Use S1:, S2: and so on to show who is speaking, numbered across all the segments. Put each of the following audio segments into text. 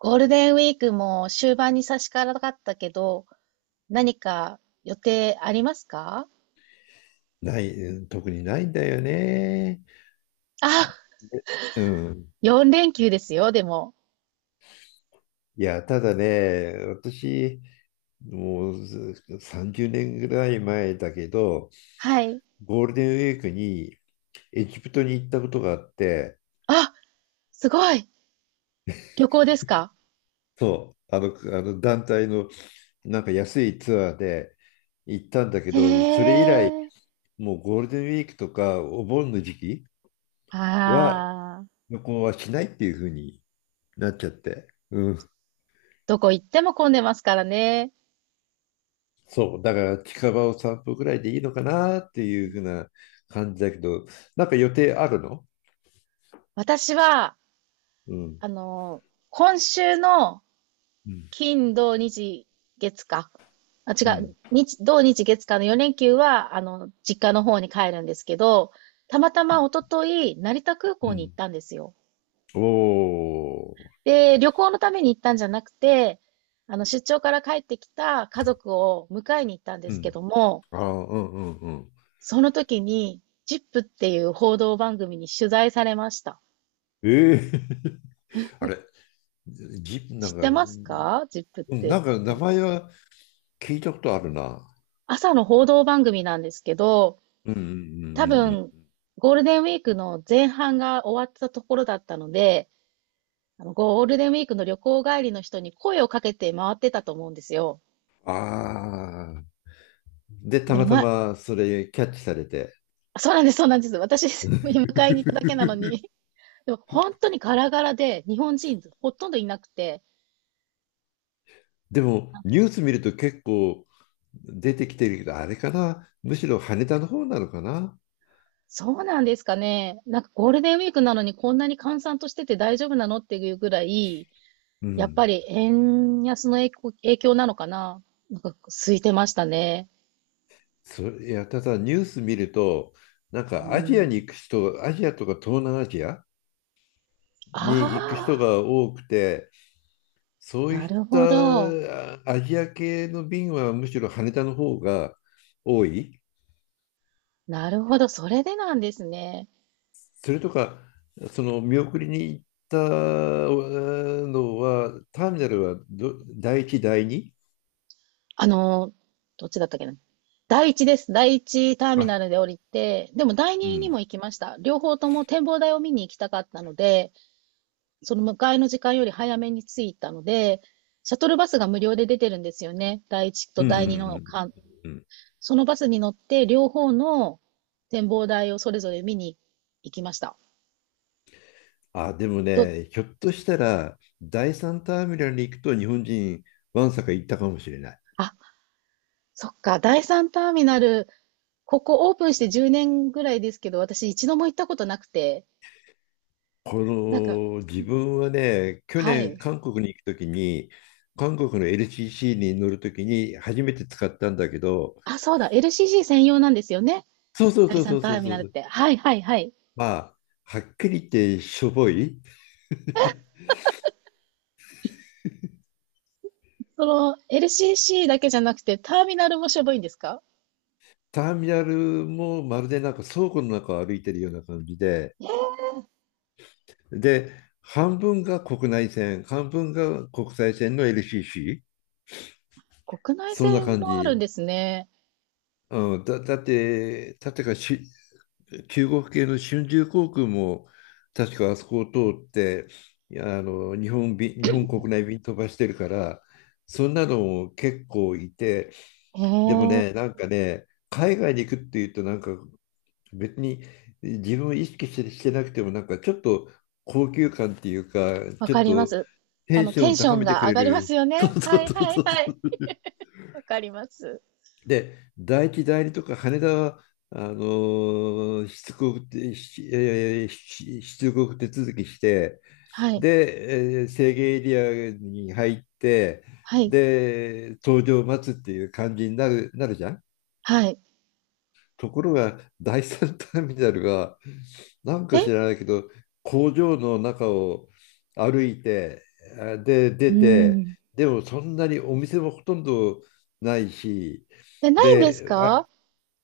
S1: ゴールデンウィークも終盤に差し掛かったけど、何か予定ありますか？
S2: ない、特にないんだよね。
S1: あ、
S2: うん。
S1: 4連休ですよ、でも。
S2: いや、ただね、私、もうず30年ぐらい前だけど、
S1: はい。
S2: ゴールデンウィークにエジプトに行ったことがあって。
S1: あ、すごい。旅行ですか？
S2: そう、あの団体のなんか安いツアーで行ったんだけど、そ
S1: へ
S2: れ以来、
S1: え。
S2: もうゴールデンウィークとかお盆の時期は
S1: ああ、
S2: 旅行はしないっていうふうになっちゃって。うん。
S1: どこ行っても混んでますからね。
S2: そう、だから近場を散歩ぐらいでいいのかなっていうふうな感じだけど、なんか予定あるの？
S1: 私は、
S2: うん、
S1: あの、今週の
S2: うん、
S1: 金、土、日、月か。あ、
S2: う
S1: 違う。
S2: ん、
S1: 日、土日月間の4連休は、実家の方に帰るんですけど、たまたま一昨日、成田空
S2: う
S1: 港に行
S2: ん。
S1: ったんですよ。
S2: おー、
S1: で、旅行のために行ったんじゃなくて、出張から帰ってきた家族を迎えに行ったんで
S2: う
S1: すけ
S2: ん。
S1: ども、
S2: ああ、うんうんうん。
S1: その時に、ジップっていう報道番組に取材されました。
S2: ええ あれ、ぎ、なん
S1: 知っ
S2: か、
S1: て
S2: う
S1: ますか、ジップって？
S2: なんか名前は聞いたことあるな。
S1: 朝の報道番組なんですけど、
S2: うんうんうんう
S1: 多
S2: ん
S1: 分、
S2: うん。
S1: ゴールデンウィークの前半が終わったところだったので、ゴールデンウィークの旅行帰りの人に声をかけて回ってたと思うんですよ。
S2: ああ、で、た
S1: でも
S2: また
S1: な、
S2: まそれキャッチされて。
S1: そうなんです、そうなんです。私、迎えに行っただけなの に。でも本当にガラガラで、日本人ほとんどいなくて、
S2: でもニュース見ると結構出てきてるけど、あれかな、むしろ羽田の方なのかな。
S1: そうなんですかね。なんかゴールデンウィークなのにこんなに閑散としてて大丈夫なのっていうぐらい、
S2: う
S1: やっぱ
S2: ん。
S1: り円安の影響なのかな。なんか空いてましたね。
S2: いや、ただニュース見ると、なん
S1: う
S2: かアジアに
S1: ん。
S2: 行く人、アジアとか東南アジアに行く
S1: あ
S2: 人が多くて、そ
S1: あ、
S2: う
S1: な
S2: いっ
S1: る
S2: た
S1: ほど。
S2: アジア系の便はむしろ羽田の方が多い。
S1: なるほど。それでなんですね。
S2: それとか、その見送りに行ったのは、ターミナルは第1、第2。
S1: あのー、どっちだったっけな。第一です。第一ターミ
S2: あ、
S1: ナルで降りて、でも第
S2: う
S1: 二に
S2: ん。
S1: も行きました。両方とも展望台を見に行きたかったので、その迎えの時間より早めに着いたので、シャトルバスが無料で出てるんですよね。第一と
S2: うんうんう
S1: 第二の
S2: ん。
S1: 間。
S2: うん、
S1: そのバスに乗って両方の展望台をそれぞれ見に行きました。
S2: あ、でも
S1: と、
S2: ね、ひょっとしたら、第三ターミナルに行くと日本人、わんさか行ったかもしれない。
S1: あ、そっか、第三ターミナル、ここオープンして10年ぐらいですけど、私一度も行ったことなくて、
S2: こ
S1: なんか、
S2: の、自分はね、去
S1: は
S2: 年、
S1: い、
S2: 韓国に行くときに、韓国の LCC に乗るときに初めて使ったんだけど、
S1: あ、そうだ、LCC 専用なんですよね。
S2: そうそう
S1: 第
S2: そうそ
S1: 三
S2: う
S1: タ
S2: そう
S1: ーミ
S2: そ
S1: ナルっ
S2: う。
S1: て。はいはいはい。
S2: まあ、はっきり言ってしょぼい。
S1: その LCC だけじゃなくて、ターミナルもしょぼいんですか？
S2: ターミナルもまるでなんか倉庫の中を歩いてるような感じで、
S1: えー、
S2: で、半分が国内線、半分が国際線の LCC。
S1: 国内
S2: そんな
S1: 線
S2: 感
S1: もあるん
S2: じ。
S1: ですね。
S2: うん、だって中国系の春秋航空も、確かあそこを通って、あの、日本便、日本国内便飛ばしてるから、そんなのも結構いて、
S1: え
S2: でも
S1: え、
S2: ね、なんかね、海外に行くっていうと、なんか別に自分を意識して、してなくても、なんかちょっと高級感っていうか、
S1: わ
S2: ちょ
S1: か
S2: っ
S1: りま
S2: と
S1: す。
S2: テンション
S1: テ
S2: を
S1: ンショ
S2: 高
S1: ン
S2: めてく
S1: が上
S2: れ
S1: がりま
S2: る。
S1: すよ
S2: そ
S1: ね。
S2: うそ
S1: は
S2: う
S1: い
S2: そ
S1: はい
S2: うそ
S1: はい。
S2: う。
S1: わかります。
S2: で、大木代理とか羽田は、あの出国手続きして、
S1: はい、
S2: で、制限エリアに入って、
S1: はい、
S2: で、搭乗を待つっていう感じになるじゃん。
S1: はい。
S2: ところが、第三ターミナルが、なんか
S1: え
S2: 知らないけど、工場の中を歩いて、で、
S1: う
S2: 出て、
S1: ーん。
S2: でもそんなにお店もほとんどないし、
S1: え、ないんです
S2: で、あ
S1: か？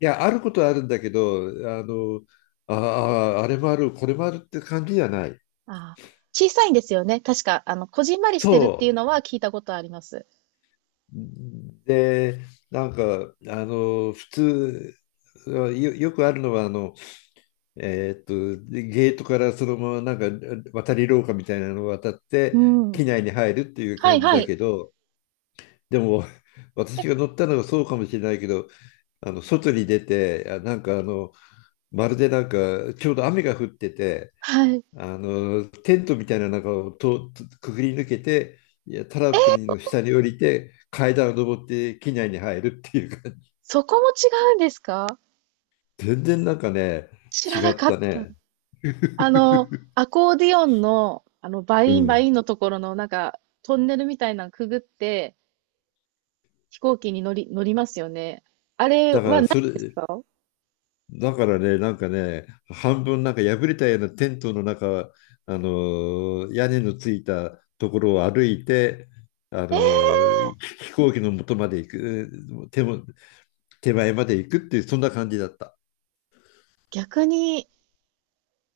S2: いや、あることはあるんだけど、あの、ああ、あれもある、これもあるって感じじゃない。
S1: ああ、小さいんですよね。確か、こじんまりしてるってい
S2: そ
S1: うのは聞いたことあります。
S2: う。で、なんか、あの、普通、よくあるのは、あの、えーっと、ゲートからそのまま、なんか、渡り廊下みたいなのを渡っ
S1: う
S2: て、
S1: ん。
S2: 機内に入るっていう
S1: はい
S2: 感じ
S1: は
S2: だ
S1: い。
S2: けど、でも、
S1: え、
S2: 私が乗ったのがそうかもしれないけど、あの、外に出て、なんか、あの、まるでなんか、ちょうど雨が降ってて、
S1: はい。
S2: あの、テントみたいな中をとくぐり抜けて、いや、タラップの下に降りて、階段を登って機内に入るっていう感じ。
S1: そこも違うんですか？
S2: 全然なんかね、
S1: 知ら
S2: 違
S1: な
S2: っ
S1: かっ
S2: た
S1: た。
S2: ね。
S1: アコーディオンの、バ
S2: う
S1: インバイ
S2: ん。
S1: ンのところの、なんか、トンネルみたいなのくぐって、飛行機に乗りますよね。あれ
S2: だか
S1: は
S2: ら、
S1: ない
S2: それ、
S1: ですか？
S2: だからね、なんかね、半分なんか破れたようなテントの中、あのー、屋根のついたところを歩いて、あの
S1: えー、
S2: ー、飛行機の元まで行く、手も、手前まで行くっていう、そんな感じだった。
S1: 逆に、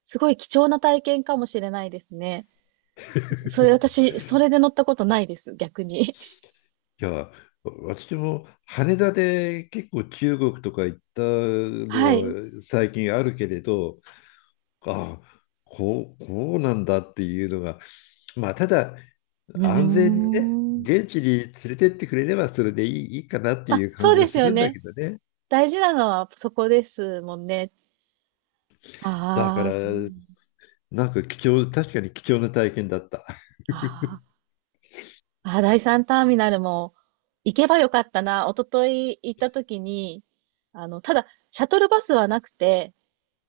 S1: すごい貴重な体験かもしれないですね。それ、私、それで乗ったことないです、逆に。
S2: いや、私も羽田で結構中国とか行ったの
S1: はい。
S2: は最近あるけれど、ああ、こうなんだっていうのが、まあ、ただ
S1: う
S2: 安全にね、
S1: ーん。
S2: 現地に連れてってくれればそれでいい、いいかなってい
S1: あ、
S2: う感
S1: そう
S2: じ
S1: で
S2: は
S1: す
S2: す
S1: よ
S2: るんだ
S1: ね。
S2: けどね。
S1: 大事なのはそこですもんね。
S2: だか
S1: ああ、
S2: ら、
S1: そう。
S2: なんか貴重、確かに貴重な体験だった。
S1: ああ。あ、第三ターミナルも行けばよかったな。一昨日行った時に、ただ、シャトルバスはなくて、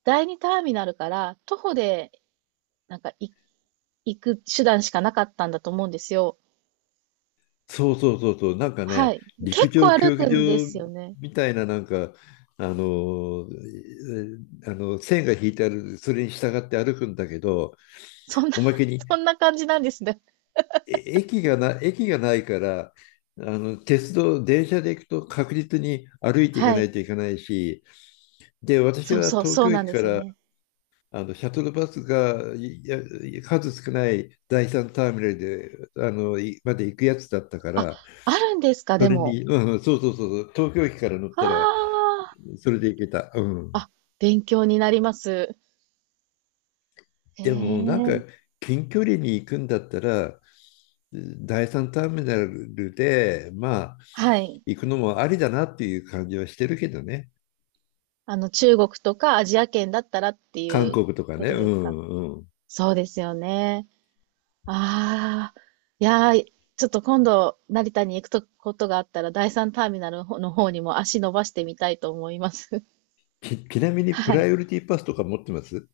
S1: 第二ターミナルから徒歩で、なんかい行く手段しかなかったんだと思うんですよ。
S2: そうそうそうそう、なんか
S1: は
S2: ね、
S1: い。結
S2: 陸上
S1: 構歩
S2: 競技
S1: くんで
S2: 場
S1: すよね。
S2: みたいな、なんか、あのえあの線が引いてある、それに従って歩くんだけど、
S1: そんな
S2: おまけに
S1: そんな感じなんですね。
S2: え駅がな、駅がないから、あの鉄道、電車で行くと確実に歩いていか
S1: は
S2: な
S1: い。
S2: いといけないし、で、私
S1: そう
S2: は
S1: そう、
S2: 東
S1: そう
S2: 京
S1: なん
S2: 駅
S1: で
S2: か
S1: すよ
S2: ら
S1: ね。
S2: あのシャトルバスがいや数少ない第三ターミナルであのいまで行くやつだったか
S1: あ、
S2: ら、
S1: あるんですか、
S2: そ
S1: で
S2: れ
S1: も。
S2: に、うんうん、そうそうそうそう、東京駅から乗ったら、
S1: あ
S2: それで行けた。う
S1: あ、
S2: ん。
S1: あ、勉強になります。へ
S2: でも、なんか、
S1: え。
S2: 近距離に行くんだったら、第三ターミナルで、まあ、
S1: はい。
S2: 行くのもありだなっていう感じはしてるけどね。
S1: 中国とかアジア圏だったらってい
S2: 韓
S1: う
S2: 国とか
S1: こ
S2: ね。
S1: と
S2: う
S1: ですか？
S2: んうん。
S1: そうですよね。ああ、いやー、ちょっと今度、成田に行くとことがあったら、第三ターミナルの方にも足伸ばしてみたいと思います。
S2: ちなみ に、プ
S1: は
S2: ラ
S1: い。
S2: イオリティパスとか持ってます？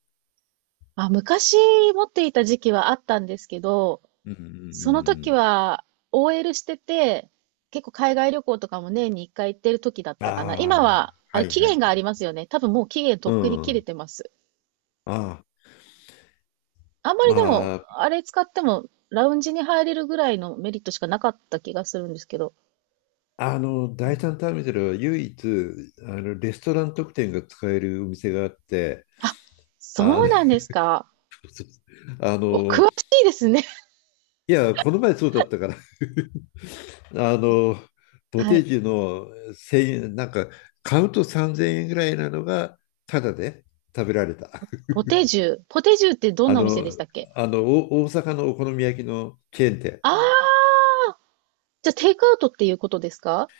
S1: あ、昔持っていた時期はあったんですけど、
S2: うんうんうん
S1: そ
S2: う
S1: の時
S2: ん。
S1: は OL してて、結構海外旅行とかも年に1回行ってる時だったかな。今
S2: あ
S1: は、
S2: あ、
S1: あ
S2: は
S1: れ
S2: い
S1: 期
S2: はい。
S1: 限がありますよね。多分もう期限と
S2: う
S1: っくに切れ
S2: ん。
S1: てます。
S2: ああ、
S1: あんまりでも、
S2: まあ、
S1: あれ使っても、ラウンジに入れるぐらいのメリットしかなかった気がするんですけど。
S2: あの、第三ターミナルは唯一、あの、レストラン特典が使えるお店があって、
S1: あ、
S2: あ
S1: そう
S2: の、
S1: なんですか。
S2: あ
S1: お、詳
S2: の、
S1: しいですね。
S2: いや、この前そうだったから、あの、ボ
S1: は
S2: テー
S1: い。
S2: ジの1000円、なんか、カウント3000円ぐらいなのが、タダで食べられた。
S1: ポテジュ。ポテジュって どん
S2: あ
S1: なお店でし
S2: の、
S1: たっけ？
S2: 大阪のお好み焼きのチェーン店。
S1: ああー、じゃあテイクアウトっていうことですか？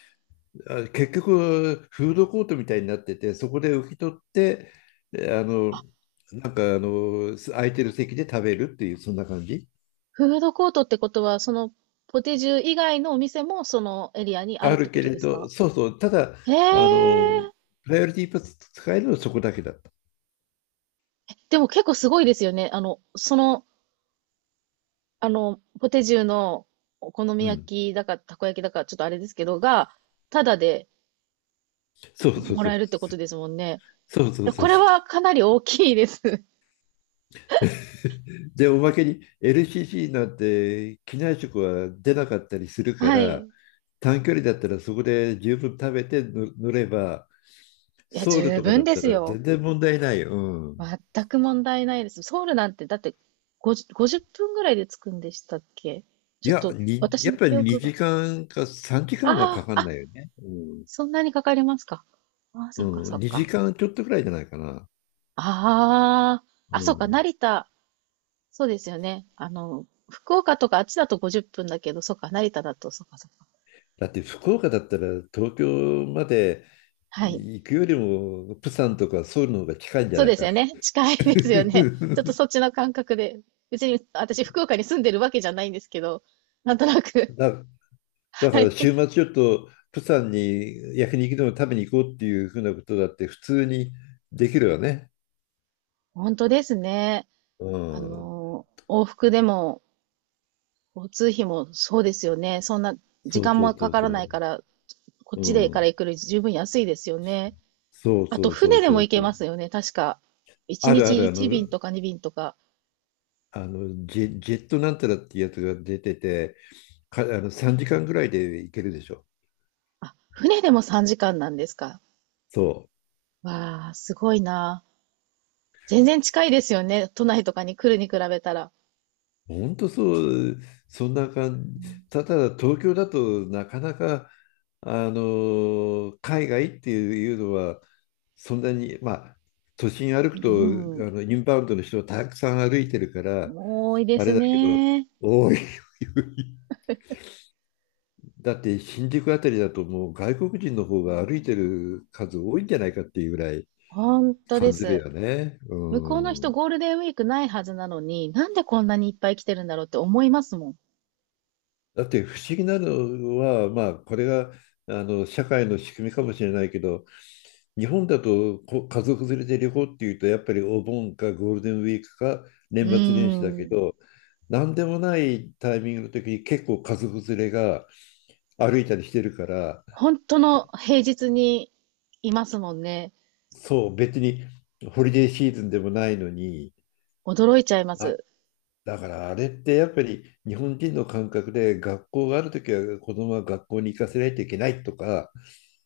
S2: 結局、フードコートみたいになってて、そこで受け取って、えあの、なんかあの、す空いてる席で食べるっていう、そんな感じ。
S1: フードコートってことは、そのポテジュ以外のお店もそのエリアにあ
S2: あ
S1: るって
S2: る
S1: こ
S2: け
S1: と
S2: れ
S1: です
S2: ど、
S1: か？
S2: そうそう、ただ、
S1: へえ。
S2: あの、プライオリティパス使えるのはそこだけだった。
S1: でも結構すごいですよね。そのポテジュのお好み
S2: う
S1: 焼
S2: ん。
S1: きだか、たこ焼きだか、ちょっとあれですけど、が、ただで
S2: そうそう
S1: も
S2: そ
S1: ら
S2: う。
S1: えるってことですもんね。
S2: そうそうそ
S1: こ
S2: う
S1: れ
S2: そう。
S1: はかなり大きいです。
S2: で、おまけに LCC なんて機内食は出なかったりするか
S1: はい。
S2: ら、
S1: い
S2: 短距離だったらそこで十分食べて乗れば、
S1: や、
S2: ソウル
S1: 十
S2: とかだ
S1: 分
S2: っ
S1: で
S2: た
S1: す
S2: ら
S1: よ。
S2: 全然問題ない。うん。
S1: 全く問題ないです。ソウルなんて、だって50、50分ぐらいで着くんでしたっけ？ちょっと、私
S2: やっ
S1: の
S2: ぱり
S1: 記憶
S2: 2
S1: が。
S2: 時間か3時間はか
S1: あ
S2: か
S1: あ、
S2: ん
S1: あ、
S2: ないよね。うん。
S1: そんなにかかりますか。ああ、そ
S2: う
S1: っかそ
S2: ん、
S1: っ
S2: 2
S1: か。
S2: 時間ちょっとぐらいじゃないかな。
S1: ああ、
S2: う
S1: あ、そっか、
S2: ん。
S1: 成田。そうですよね。福岡とかあっちだと50分だけど、そっか、成田だと、そっかそっか。
S2: だって福岡だったら東京まで
S1: はい。
S2: 行くよりも、プサンとかソウルの方が近いんじゃ
S1: そう
S2: ない
S1: です
S2: か。
S1: よね。近いですよね。ちょっとそ っちの感覚で。別に私、福岡に住んでるわけじゃないんですけど、なんとなく。
S2: だ、だか
S1: は
S2: ら
S1: い。
S2: 週末ちょっとプサンに焼肉でも食べに行こうっていうふうなことだって普通にできるわね。
S1: 本当ですね。
S2: うん。
S1: 往復でも、交通費もそうですよね。そんな時
S2: そう
S1: 間
S2: そ
S1: も
S2: う
S1: か
S2: そう
S1: か
S2: そ
S1: らな
S2: う。
S1: いから、こっ
S2: う
S1: ちでから
S2: ん。
S1: 行くより十分安いですよね。
S2: そう
S1: あと、
S2: そうそ
S1: 船
S2: う
S1: で
S2: そ
S1: も行
S2: う
S1: け
S2: そ
S1: ま
S2: う。
S1: すよね。確か。1
S2: あるあ
S1: 日
S2: る、あ
S1: 1
S2: の、
S1: 便とか2便とか。
S2: ジェットなんたらっていうやつが出てて、あの3時間ぐらいで行けるでしょ。
S1: あ、船でも3時間なんですか？
S2: そう。
S1: わあ、すごいな。全然近いですよね。都内とかに来るに比べたら。
S2: ほんとそう、そんな感じ。
S1: う
S2: ただ東京だとなかなか、あの、海外っていうのは、そんなに、まあ、都心歩く
S1: ん。
S2: と、あの、インバウンドの人たくさん歩いてるから、
S1: う多いで
S2: あれ
S1: す
S2: だけど、
S1: ね。
S2: 多だって新宿あたりだともう外国人の方が歩いてる数多いんじゃないかっていうぐらい
S1: 本当で
S2: 感じる
S1: す。
S2: よね。
S1: 向こうの
S2: う
S1: 人
S2: ん。
S1: ゴールデンウィークないはずなのに、なんでこんなにいっぱい来てるんだろうって思いますもん。
S2: だって不思議なのは、まあこれがあの社会の仕組みかもしれないけど、日本だと家族連れで旅行っていうとやっぱりお盆かゴールデンウィークか
S1: う
S2: 年末年
S1: ー
S2: 始だけ
S1: ん。
S2: ど、なんでもないタイミングの時に結構家族連れが歩いたりしてるから、
S1: 本当の平日にいますもんね。
S2: そう別にホリデーシーズンでもないのに、
S1: 驚いちゃいま
S2: あ
S1: す。
S2: だからあれってやっぱり日本人の感覚で学校があるときは子供は学校に行かせないといけないとか、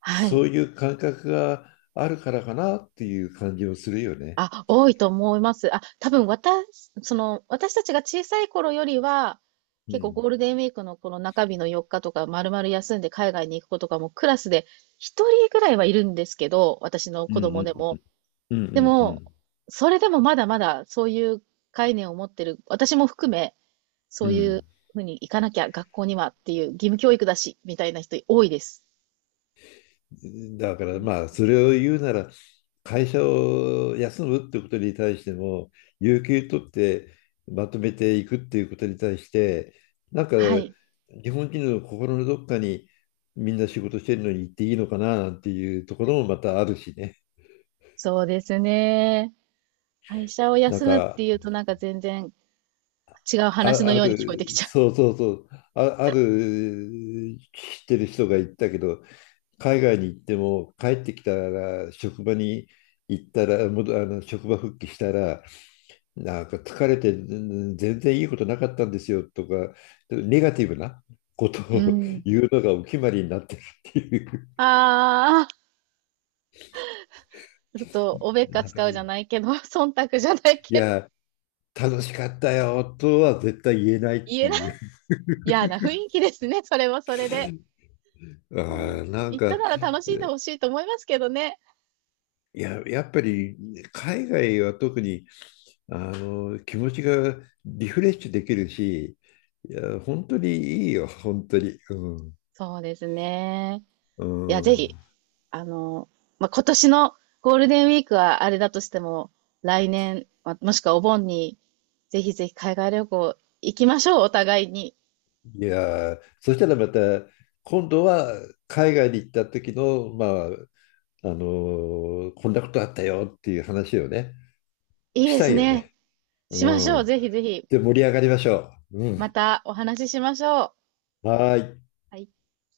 S1: はい。
S2: そういう感覚があるからかなっていう感じもするよね。
S1: あ、多いと思います。あ、多分私、私たちが小さい頃よりは、
S2: う
S1: 結構
S2: ん。
S1: ゴールデンウィークのこの中日の4日とか、丸々休んで海外に行く子とかもクラスで1人ぐらいはいるんですけど、私の
S2: うん
S1: 子
S2: う
S1: 供でも。
S2: んうんう
S1: で
S2: んう
S1: も、
S2: ん
S1: それでもまだまだそういう概念を持ってる、私も含め、そ
S2: うん。
S1: う
S2: う
S1: いう
S2: ん、
S1: ふうに行かなきゃ学校にはっていう義務教育だし、みたいな人多いです。
S2: だからまあそれを言うなら会社を休むってことに対しても有給取ってまとめていくっていうことに対してなんか
S1: はい。
S2: 日本人の心のどっかにみんな仕事してるのに行っていいのかななんていうところもまたあるしね。
S1: そうですね。会社を
S2: なん
S1: 休むっ
S2: か
S1: ていうとなんか全然違う話の
S2: あ、あ
S1: ように聞こえてき
S2: る
S1: ちゃ
S2: そうそうそう、あ、ある、知ってる人が言ったけど海外に行っても帰ってきたら職場に行ったらもどあの職場復帰したらなんか疲れて全然いいことなかったんですよとか、ネガティブなこと
S1: う。う
S2: を
S1: ん。
S2: 言うのがお決まりになってるっていう、
S1: ああ、ちょっと、おべっか使
S2: い
S1: うじゃないけど、忖度じゃないけど、
S2: や、楽しかったよとは絶対言えないっ
S1: 言
S2: て
S1: えない。
S2: いう、
S1: 嫌な雰囲気ですね、それはそれで。
S2: あ
S1: うん。
S2: ーなん
S1: 言った
S2: か、
S1: なら楽しんでほしいと思いますけどね。
S2: いや、やっぱり海外は特にあの気持ちがリフレッシュできるし、いや、本当にいいよ、本当に。うん、
S1: そうですね。
S2: う
S1: いや、ぜひ、
S2: ん、
S1: あの、まあ、今年のゴールデンウィークはあれだとしても、来年、もしくはお盆に、ぜひぜひ海外旅行行きましょう、お互いに。
S2: いやーそしたらまた今度は海外に行った時のあのこんなことあったよっていう話をね
S1: いい
S2: し
S1: で
S2: た
S1: す
S2: いよ
S1: ね。
S2: ね。
S1: し
S2: う
S1: ましょう。
S2: ん。
S1: ぜひぜひ、
S2: で盛り上がりましょう。う
S1: ま
S2: ん。
S1: たお話ししましょう。
S2: はーい。
S1: はい。